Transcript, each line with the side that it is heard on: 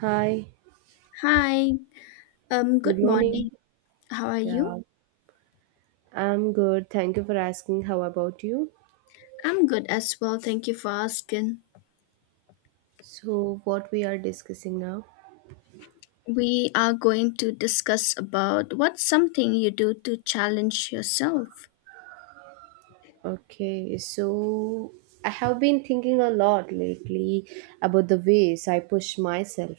right: Hi,
left: Hi,
right: good
left: good
right: morning.
left: morning. How are
right: Yeah,
left: you?
right: I'm good. Thank you for asking. How about you?
left: I'm good as well. Thank you for asking.
right: So, what we are discussing now?
left: We are going to discuss about what's something you do to challenge yourself.
right: Okay. I have been thinking a lot lately about the ways I push myself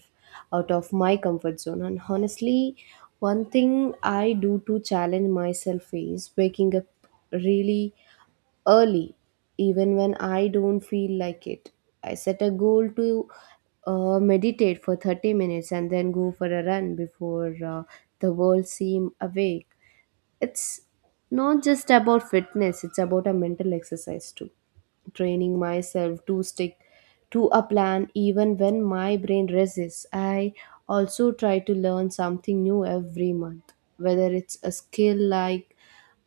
right: out of my comfort zone. And honestly, one thing I do to challenge myself is waking up really early, even when I don't feel like it. I set a goal to meditate for 30 minutes and then go for a run before the world seems awake. It's not just about fitness, it's about a mental exercise too. Training myself to stick to a plan even when my brain resists. I also try to learn something new every month, whether it's a skill like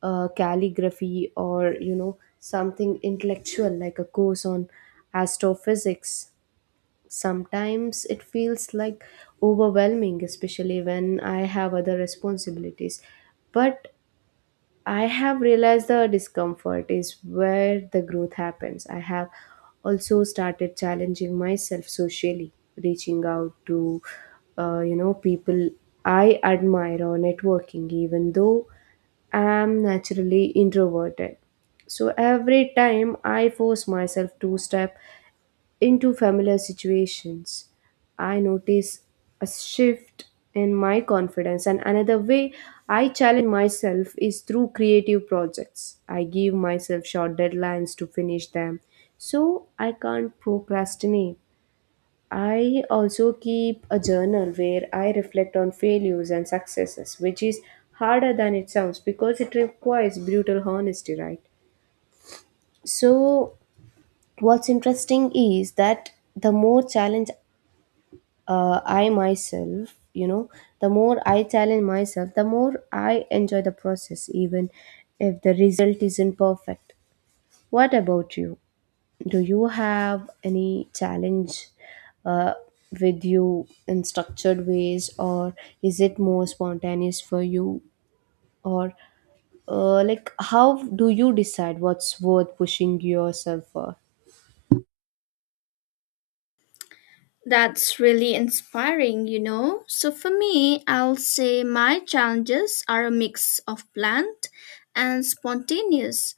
right: calligraphy or you know something intellectual like a course on astrophysics. Sometimes it feels like overwhelming, especially when I have other responsibilities, but I have realized the discomfort is where the growth happens. I have also started challenging myself socially, reaching out to you know people I admire or networking, even though I'm naturally introverted. So every time I force myself to step into familiar situations, I notice a shift in my confidence. And another way I challenge myself is through creative projects. I give myself short deadlines to finish them, so I can't procrastinate. I also keep a journal where I reflect on failures and successes, which is harder than it sounds because it requires brutal honesty, right? So, what's interesting is that uh, I myself, you know, the more I challenge myself, the more I enjoy the process, even if the result isn't perfect. What about you? Do you have any challenge uh, with you in structured ways, or is it more spontaneous for you? Or, how do you decide what's worth pushing yourself for?
left: That's really inspiring, you know. So for me, I'll say my challenges are a mix of planned and spontaneous.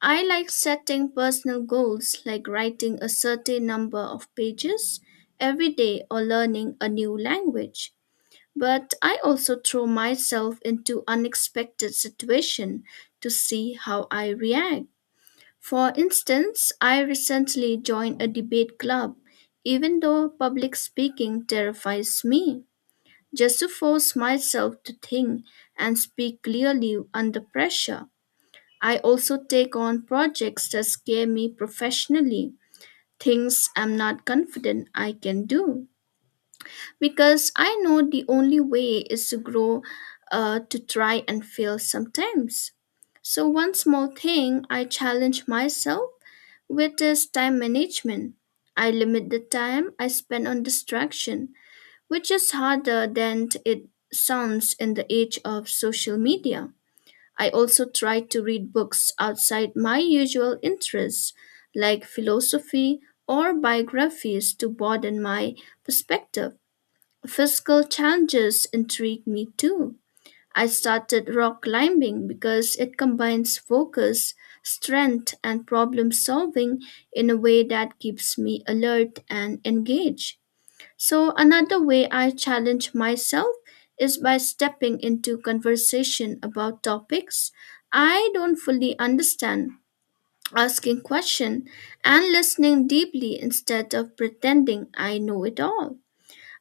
left: I like setting personal goals like writing a certain number of pages every day or learning a new language. But I also throw myself into unexpected situations to see how I react. For instance, I recently joined a debate club, even though public speaking terrifies me, just to force myself to think and speak clearly under pressure. I also take on projects that scare me professionally, things I'm not confident I can do because I know the only way is to grow, to try and fail sometimes. So, one small thing I challenge myself with is time management. I limit the time I spend on distraction, which is harder than it sounds in the age of social media. I also try to read books outside my usual interests, like philosophy or biographies, to broaden my perspective. Physical challenges intrigue me too. I started rock climbing because it combines focus, strength, and problem solving in a way that keeps me alert and engaged. So, another way I challenge myself is by stepping into conversation about topics I don't fully understand, asking questions, and listening deeply instead of pretending I know it all.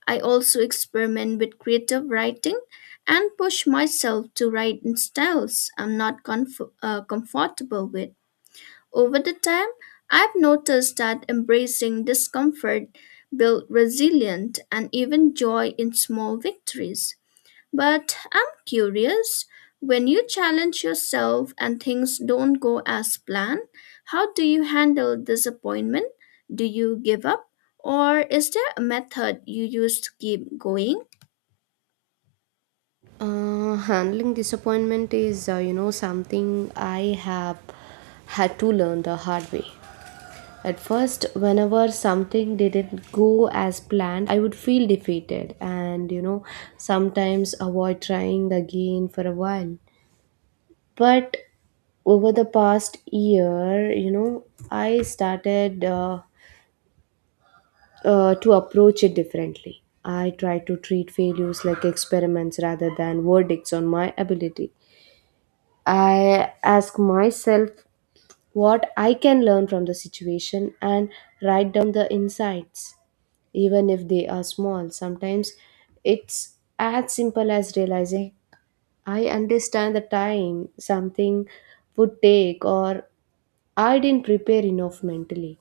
left: I also experiment with creative writing and push myself to write in styles I'm not comfortable with. Over the time, I've noticed that embracing discomfort builds resilience and even joy in small victories. But I'm curious, when you challenge yourself and things don't go as planned, how do you handle disappointment? Do you give up? Or is there a method you use to keep going?
right: Handling disappointment is, you know, something I have had to learn the hard way. At first, whenever something didn't go as planned, I would feel defeated and, you know, sometimes avoid trying again for a while. But over the past year, you know, I started to approach it differently. I try to treat failures like experiments rather than verdicts on my ability. I ask myself what I can learn from the situation and write down the insights, even if they are small. Sometimes it's as simple as realizing I understand the time something would take, or I didn't prepare enough mentally.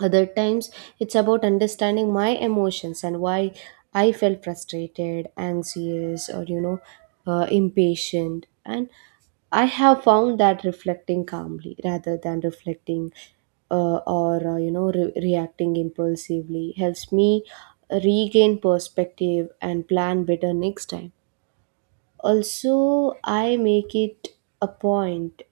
right: Other times, it's about understanding my emotions and why I felt frustrated, anxious, or impatient. And I have found that reflecting calmly rather than reflecting or you know re- reacting impulsively helps me regain perspective and plan better next time. Also, I make it a point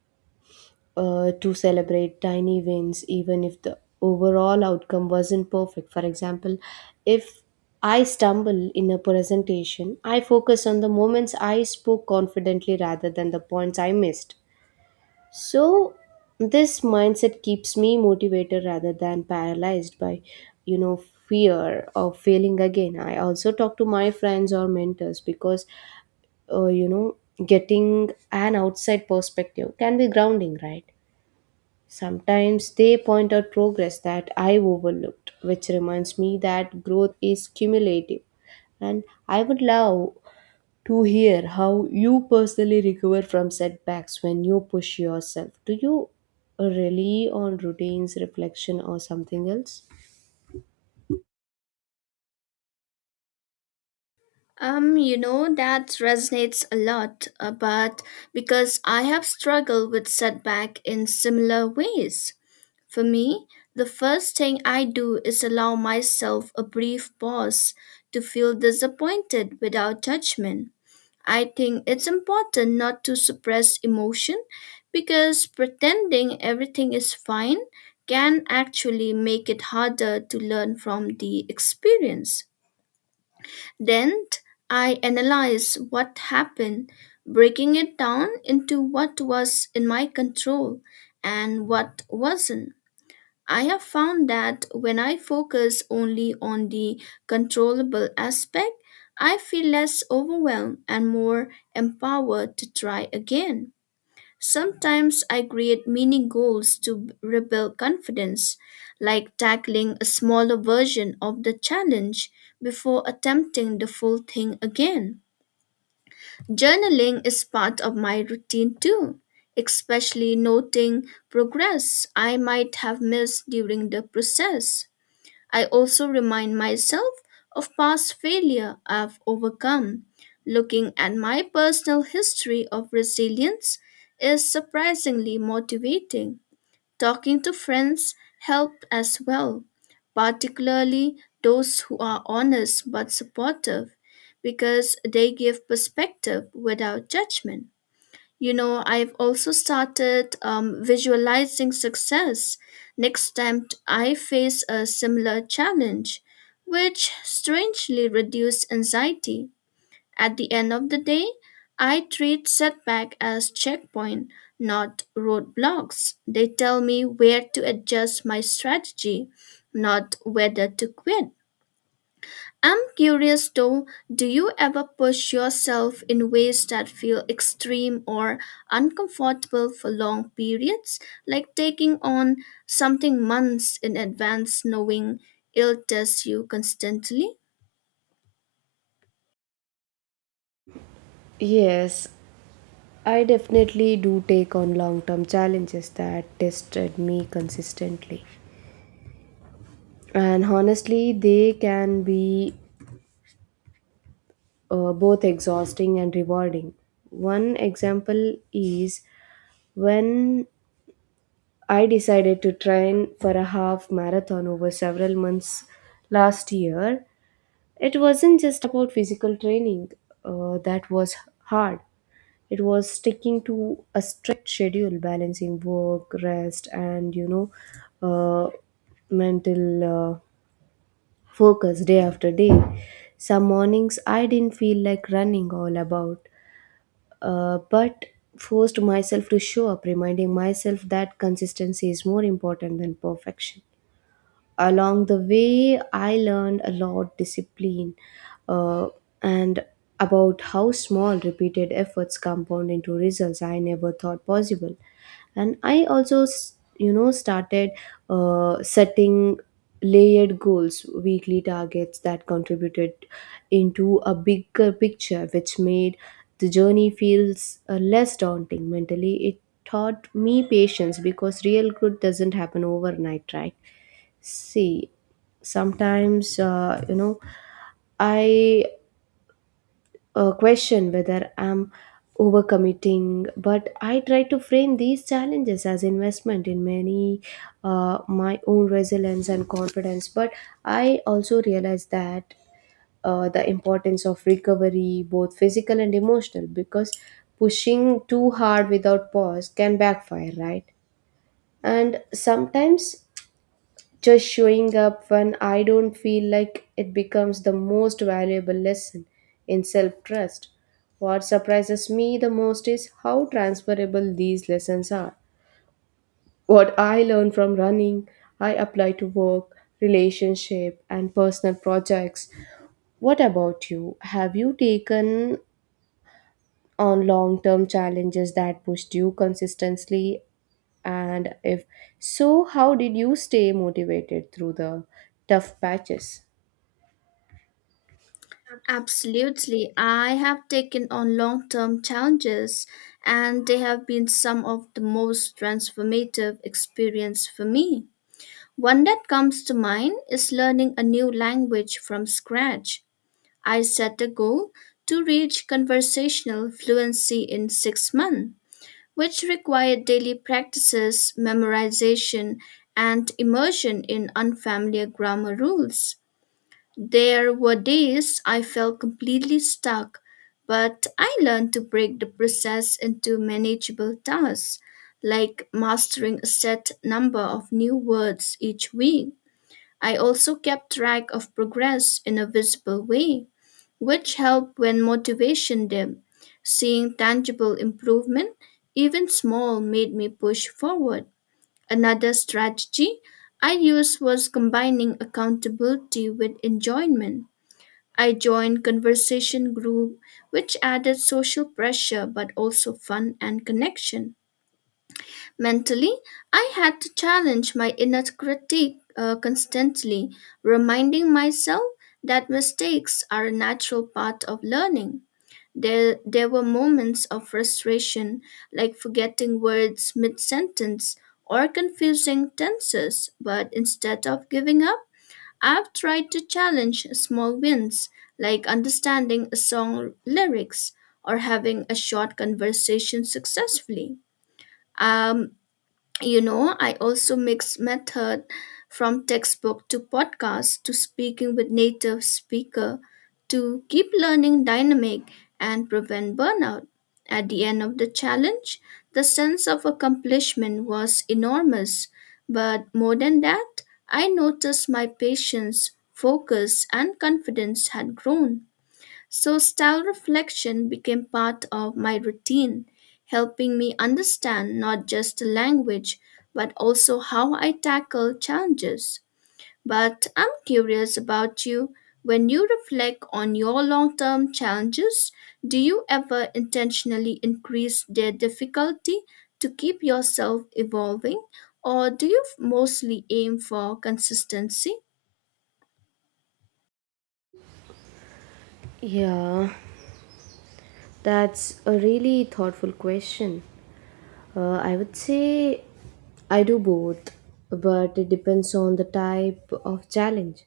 right: to celebrate tiny wins, even if the overall outcome wasn't perfect. For example, if I stumble in a presentation, I focus on the moments I spoke confidently rather than the points I missed. So, this mindset keeps me motivated rather than paralyzed by, you know, fear of failing again. I also talk to my friends or mentors because, uh, you know, getting an outside perspective can be grounding, right? Sometimes they point out progress that I overlooked, which reminds me that growth is cumulative. And I would love to hear how you personally recover from setbacks when you push yourself. Do you rely on routines, reflection, or something else?
left: You know, that resonates a lot, but because I have struggled with setback in similar ways. For me, the first thing I do is allow myself a brief pause to feel disappointed without judgment. I think it's important not to suppress emotion because pretending everything is fine can actually make it harder to learn from the experience. Then I analyze what happened, breaking it down into what was in my control and what wasn't. I have found that when I focus only on the controllable aspect, I feel less overwhelmed and more empowered to try again. Sometimes I create mini goals to rebuild confidence, like tackling a smaller version of the challenge before attempting the full thing again. Journaling is part of my routine too, especially noting progress I might have missed during the process. I also remind myself of past failure I've overcome. Looking at my personal history of resilience is surprisingly motivating. Talking to friends help as well, particularly those who are honest but supportive, because they give perspective without judgment. You know, I've also started visualizing success next time I face a similar challenge, which strangely reduced anxiety. At the end of the day, I treat setback as checkpoint, not roadblocks. They tell me where to adjust my strategy, not whether to quit. I'm curious though, do you ever push yourself in ways that feel extreme or uncomfortable for long periods, like taking on something months in advance knowing it'll test you constantly?
right: Yes, I definitely do take on long term challenges that tested me consistently. And honestly, they can be both exhausting and rewarding. One example is when I decided to train for a half marathon over several months last year. It wasn't just about physical training that was hard, it was sticking to a strict schedule, balancing work, rest, and uh, mental uh, focus day after day. Some mornings I didn't feel like running all about but forced myself to show up, reminding myself that consistency is more important than perfection. Along the way I learned a lot discipline, uh, and about how small repeated efforts compound into results I never thought possible. And I also started setting layered goals, weekly targets that contributed into a bigger picture, which made the journey feels less daunting. Mentally, it taught me patience because real growth doesn't happen overnight, right? See, sometimes, I question whether I'm overcommitting, but I try to frame these challenges as investment in many my own resilience and confidence. But I also realize that the importance of recovery, both physical and emotional, because pushing too hard without pause can backfire, right? And sometimes just showing up when I don't feel like it becomes the most valuable lesson in self trust. What surprises me the most is how transferable these lessons are. What I learn from running, I apply to work, relationship, and personal projects. What about you? Have you taken on long term challenges that pushed you consistently? And if so, how did you stay motivated through the tough patches?
left: Absolutely. I have taken on long term challenges, and they have been some of the most transformative experience for me. One that comes to mind is learning a new language from scratch. I set a goal to reach conversational fluency in 6 months, which required daily practices, memorization, and immersion in unfamiliar grammar rules. There were days I felt completely stuck, but I learned to break the process into manageable tasks, like mastering a set number of new words each week. I also kept track of progress in a visible way, which helped when motivation dipped. Seeing tangible improvement, even small, made me push forward. Another strategy I used was combining accountability with enjoyment I joined conversation group which added social pressure but also fun and connection. Mentally, I had to challenge my inner critique constantly, reminding myself that mistakes are a natural part of learning. There were moments of frustration, like forgetting words mid sentence or confusing tenses, but instead of giving up, I've tried to challenge small wins, like understanding a song lyrics or having a short conversation successfully. Um, you know, I also mix method from textbook to podcast to speaking with native speaker to keep learning dynamic and prevent burnout. At the end of the challenge, the sense of accomplishment was enormous, but more than that, I noticed my patience, focus, and confidence had grown. So, style reflection became part of my routine, helping me understand not just the language, but also how I tackle challenges. But I'm curious about you. When you reflect on your long term challenges, do you ever intentionally increase their difficulty to keep yourself evolving, or do you mostly aim for consistency?
right: Yeah, that's a really thoughtful question. I would say I do both, but it depends on the type of challenge.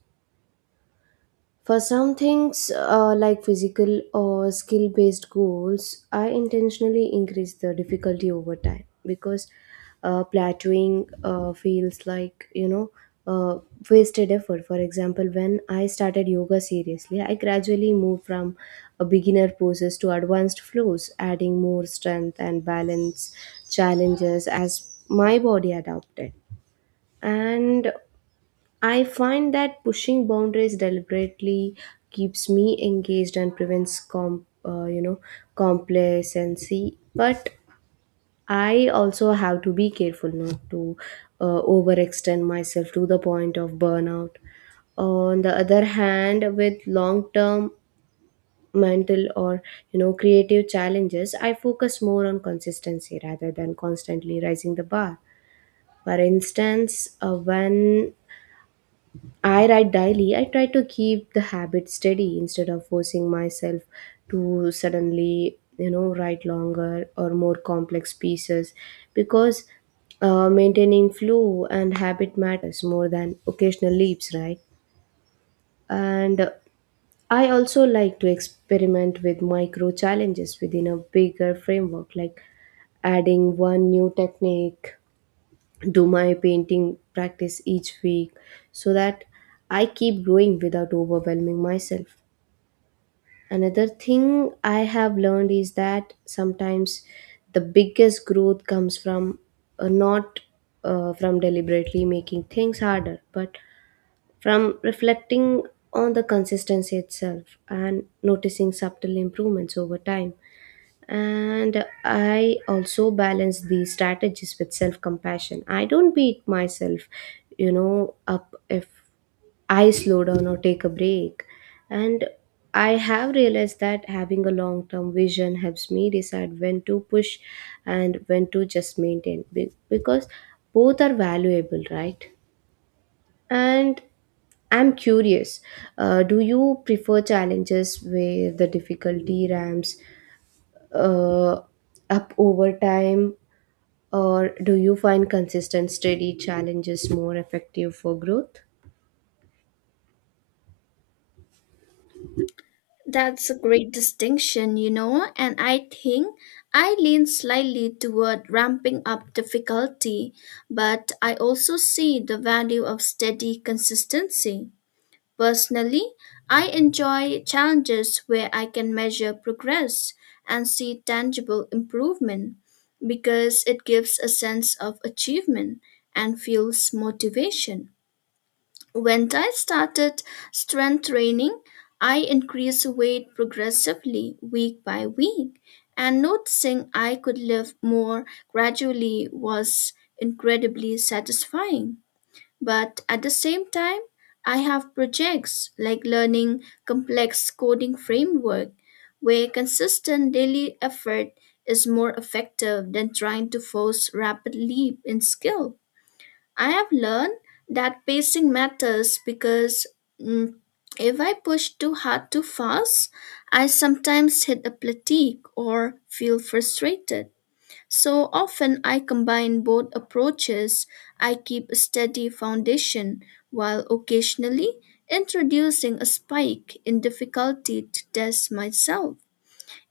right: For some things like physical or skill based goals, I intentionally increase the difficulty over time because plateauing feels like, uh, wasted effort. For example, when I started yoga seriously, I gradually moved from a beginner poses to advanced flows, adding more strength and balance challenges as my body adapted, and I find that pushing boundaries deliberately keeps me engaged and prevents complacency. But I also have to be careful not to overextend myself to the point of burnout. On the other hand, with long-term mental or you know creative challenges, I focus more on consistency rather than constantly raising the bar. For instance, when I write daily. I try to keep the habit steady instead of forcing myself to suddenly, you know, write longer or more complex pieces because maintaining flow and habit matters more than occasional leaps, right? And I also like to experiment with micro challenges within a bigger framework, like adding one new technique do my painting practice each week, so that I keep growing without overwhelming myself. Another thing I have learned is that sometimes the biggest growth comes from not from deliberately making things harder, but from reflecting on the consistency itself and noticing subtle improvements over time. And I also balance these strategies with self compassion. I don't beat myself, you know, up if I slow down or take a break. And I have realized that having a long term vision helps me decide when to push and when to just because both are valuable, right? And I'm curious, do you prefer challenges where the difficulty ramps uh, up over time, or do you find consistent, steady challenges more effective for growth?
left: That's a great distinction, you know, and I think I lean slightly toward ramping up difficulty, but I also see the value of steady consistency. Personally, I enjoy challenges where I can measure progress and see tangible improvement because it gives a sense of achievement and fuels motivation. When I started strength training, I increased weight progressively week by week, and noticing I could lift more gradually was incredibly satisfying. But at the same time, I have projects like learning complex coding framework where consistent daily effort is more effective than trying to force rapid leap in skill. I have learned that pacing matters because mm, if I push too hard too fast, I sometimes hit a fatigue or feel frustrated. So often I combine both approaches. I keep a steady foundation while occasionally introducing a spike in difficulty to test myself.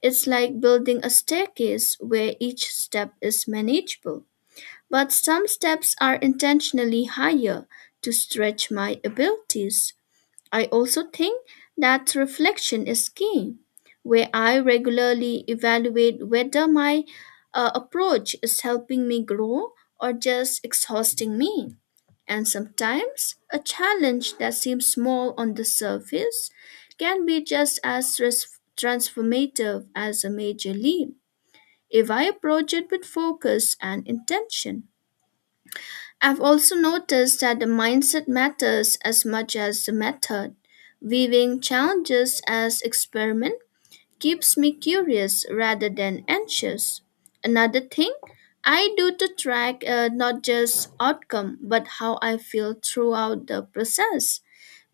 left: It's like building a staircase where each step is manageable. But some steps are intentionally higher to stretch my abilities. I also think that reflection is key, where I regularly evaluate whether my approach is helping me grow or just exhausting me. And sometimes a challenge that seems small on the surface can be just as transformative as a major leap if I approach it with focus and intention. I've also noticed that the mindset matters as much as the method. Viewing challenges as experiment keeps me curious rather than anxious. Another thing I do to track not just outcome but how I feel throughout the process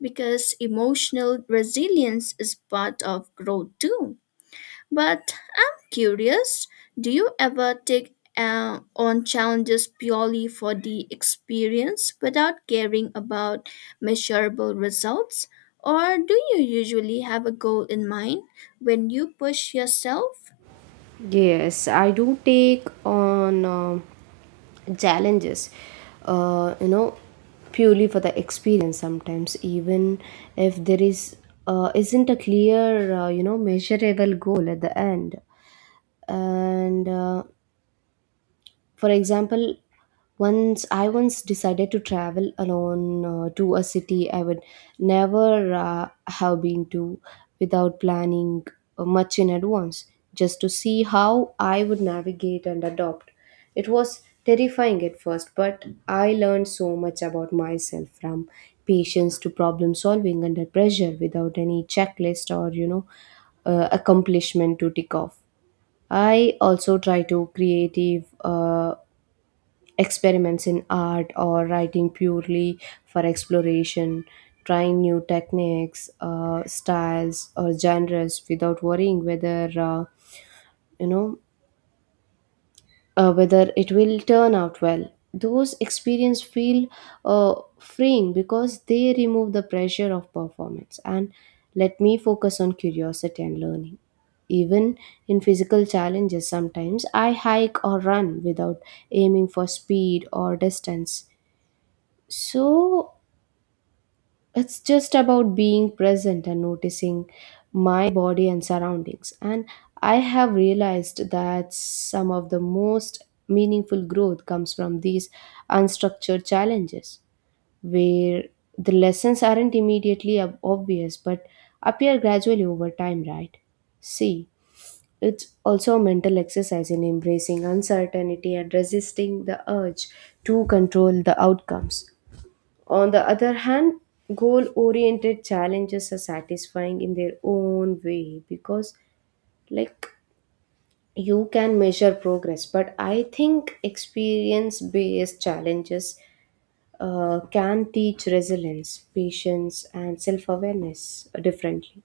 left: because emotional resilience is part of growth too. But I'm curious, do you ever take on challenges purely for the experience without caring about measurable results? Or do you usually have a goal in mind when you push yourself?
right: Yes, I do take on challenges, uh, you know, purely for the experience sometimes, even if there is isn't a clear, measurable goal at the end. And For example, once decided to travel alone to a city I would never have been to without planning much in advance, just to see how I would navigate and adopt. It was terrifying at first, but I learned so much about myself, from patience to problem solving under pressure, without any checklist or, accomplishment to tick off. I also try to creative experiments in art or writing purely for exploration, trying new techniques, styles, or genres without worrying you know, whether it will turn out well. Those experience feel freeing because they remove the pressure of performance and let me focus on curiosity and learning. Even in physical challenges, sometimes I hike or run without aiming for speed or distance, so it's just about being present and noticing my body and surroundings. And I have realized that some of the most meaningful growth comes from these unstructured challenges, where the lessons aren't immediately obvious but appear gradually over time, right? See, it's also a mental exercise in embracing uncertainty and resisting the urge to control the outcomes. On the other hand, goal oriented challenges are satisfying in their own way because, like, you can measure progress, but I think experience based challenges can teach resilience, patience, and self awareness differently.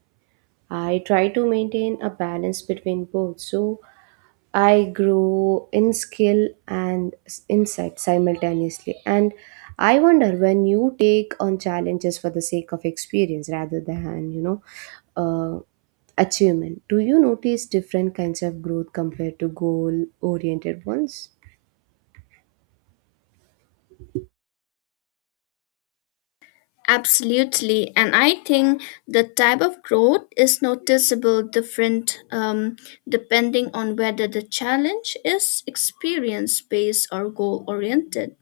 right: I try to maintain a balance between both. So, I grew in skill and insight simultaneously. And I wonder, when you take on challenges for the sake of experience rather than, uh, achievement, do you notice different kinds of growth compared to goal oriented ones?
left: Absolutely, and I think the type of growth is noticeable different depending on whether the challenge is experience based or goal oriented.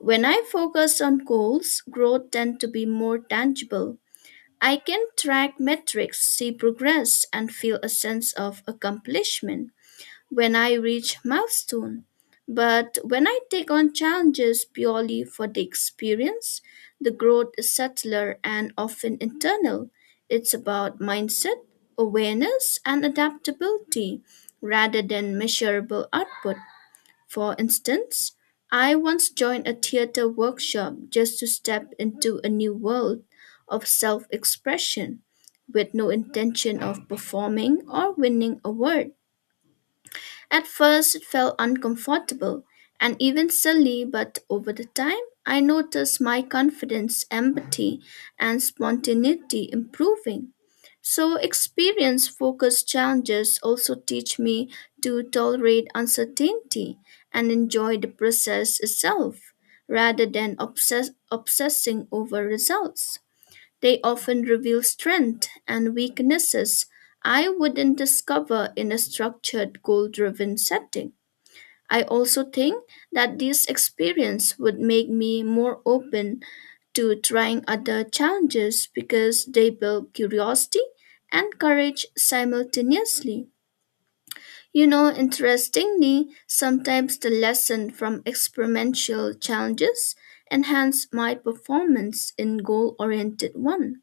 left: When I focus on goals, growth tends to be more tangible. I can track metrics, see progress, and feel a sense of accomplishment when I reach milestone. But when I take on challenges purely for the experience, the growth is subtler and often internal. It's about mindset, awareness, and adaptability rather than measurable output. For instance, I once joined a theater workshop just to step into a new world of self expression with no intention of performing or winning a award. At first, it felt uncomfortable and even silly, but over the time, I noticed my confidence, empathy, and spontaneity improving. So, experience focused challenges also teach me to tolerate uncertainty and enjoy the process itself rather than obsessing over results. They often reveal strengths and weaknesses I wouldn't discover in a structured goal driven setting. I also think that this experience would make me more open to trying other challenges because they build curiosity and courage simultaneously. You know, interestingly, sometimes the lesson from experimental challenges enhance my performance in goal-oriented one.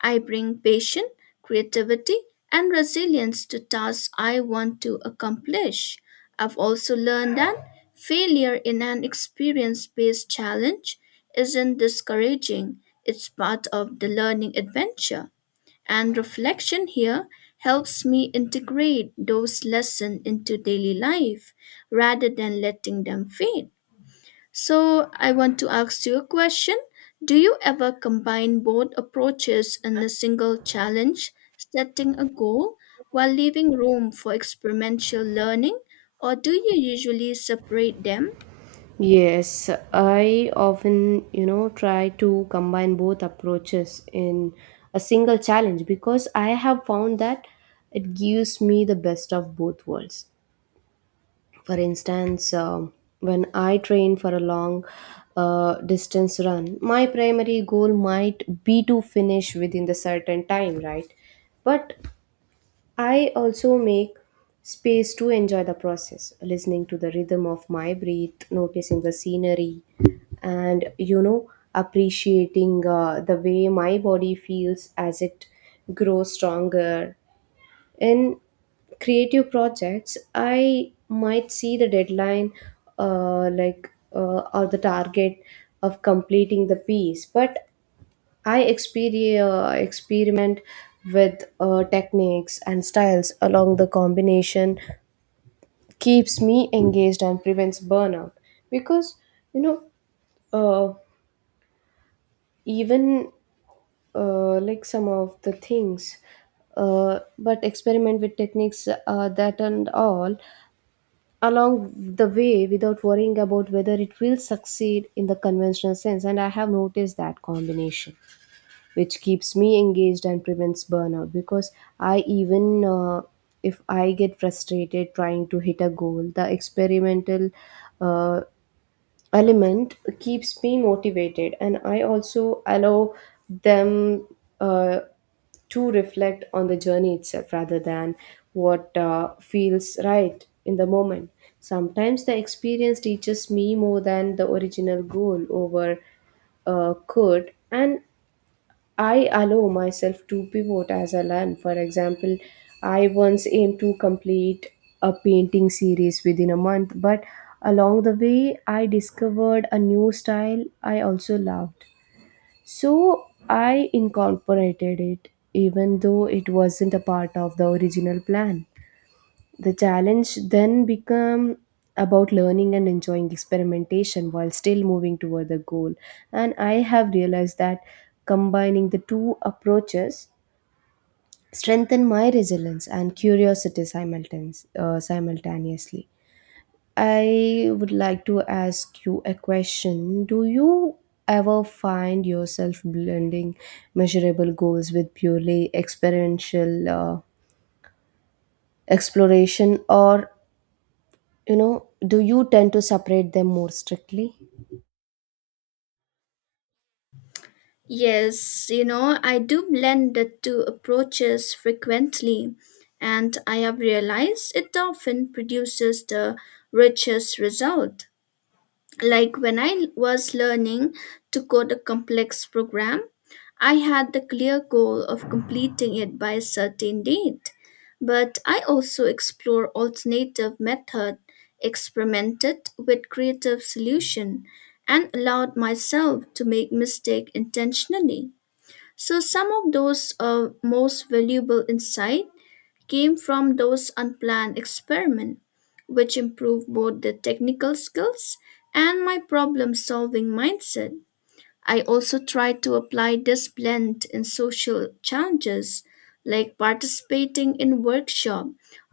left: I bring patience, creativity, and resilience to tasks I want to accomplish. I've also learned that failure in an experience based challenge isn't discouraging, it's part of the learning adventure. And reflection here helps me integrate those lessons into daily life rather than letting them fade. So, I want to ask you a question. Do you ever combine both approaches in a single challenge, setting a goal while leaving room for experimental learning, or do you usually separate them?
right: Yes, I often, you know, try to combine both approaches in a single challenge because I have found that it gives me the best of both worlds. For instance, when I train for a long distance run, my primary goal might be to finish within the certain time, right? But I also make space to enjoy the process, listening to the rhythm of my breath, noticing the scenery, and you know, appreciating the way my body feels as it grows stronger. In creative projects I might see the deadline, like or the target of completing the piece, but I experiment with techniques and styles along. The combination keeps me engaged and prevents burnout because you know uh, even like some of the things but experiment with techniques that and all along the way without worrying about whether it will succeed in the conventional sense. And I have noticed that combination, which keeps me engaged and prevents burnout, because I even if I get frustrated trying to hit a goal, the experimental uh, element keeps me motivated. And I also allow them uh, to reflect on the journey itself rather than what feels right in the moment. Sometimes the experience teaches me more than the original goal over could, and I allow myself to pivot as I learn. For example, I once aimed to complete a painting series within a month, but along the way, I discovered a new style I also loved. So I incorporated it, even though it wasn't a part of the original plan. The challenge then become about learning and enjoying experimentation while still moving toward the goal. And I have realized that combining the two approaches strengthen my resilience and curiosity simultaneously. I would like to ask you a question. Do you ever find yourself blending measurable goals with purely experiential exploration, or you know, do you tend to separate them more strictly?
left: Yes, you know, I do blend the two approaches frequently, and I have realized it often produces the richest result. Like when I was learning to code a complex program, I had the clear goal of completing it by a certain date. But I also explored alternative method, experimented with creative solution, and allowed myself to make mistake intentionally. So some of those most valuable insight came from those unplanned experiments, which improved both the technical skills and my problem solving mindset. I also try to apply this blend in social challenges like participating in workshop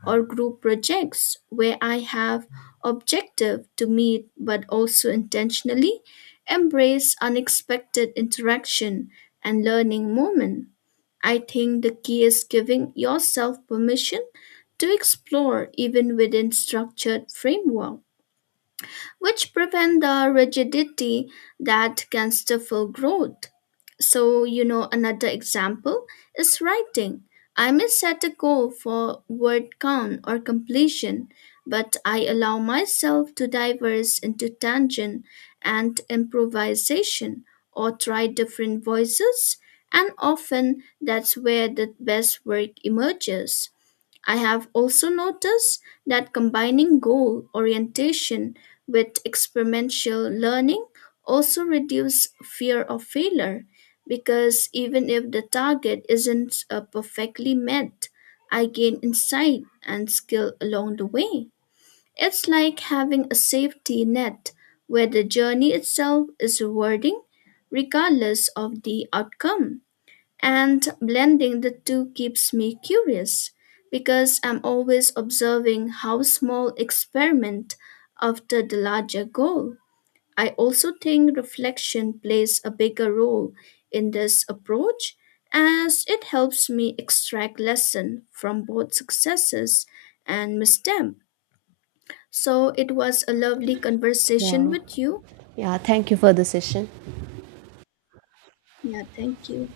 left: or group projects where I have objective to meet but also intentionally embrace unexpected interaction and learning moment. I think the key is giving yourself permission to explore even within structured framework which prevent the rigidity that can stifle growth. So, you know, another example is writing. I may set a goal for word count or completion, but I allow myself to diverge into tangent and improvisation or try different voices, and often that's where the best work emerges. I have also noticed that combining goal orientation with experiential learning also reduces fear of failure because even if the target isn't perfectly met, I gain insight and skill along the way. It's like having a safety net where the journey itself is rewarding regardless of the outcome. And blending the two keeps me curious because I'm always observing how small experiment after the larger goal. I also think reflection plays a bigger role in this approach as it helps me extract lesson from both successes and misstep. So it was a lovely conversation
right: Yeah.
left: with you.
right: Yeah. Thank you for the session.
left: Yeah, thank you.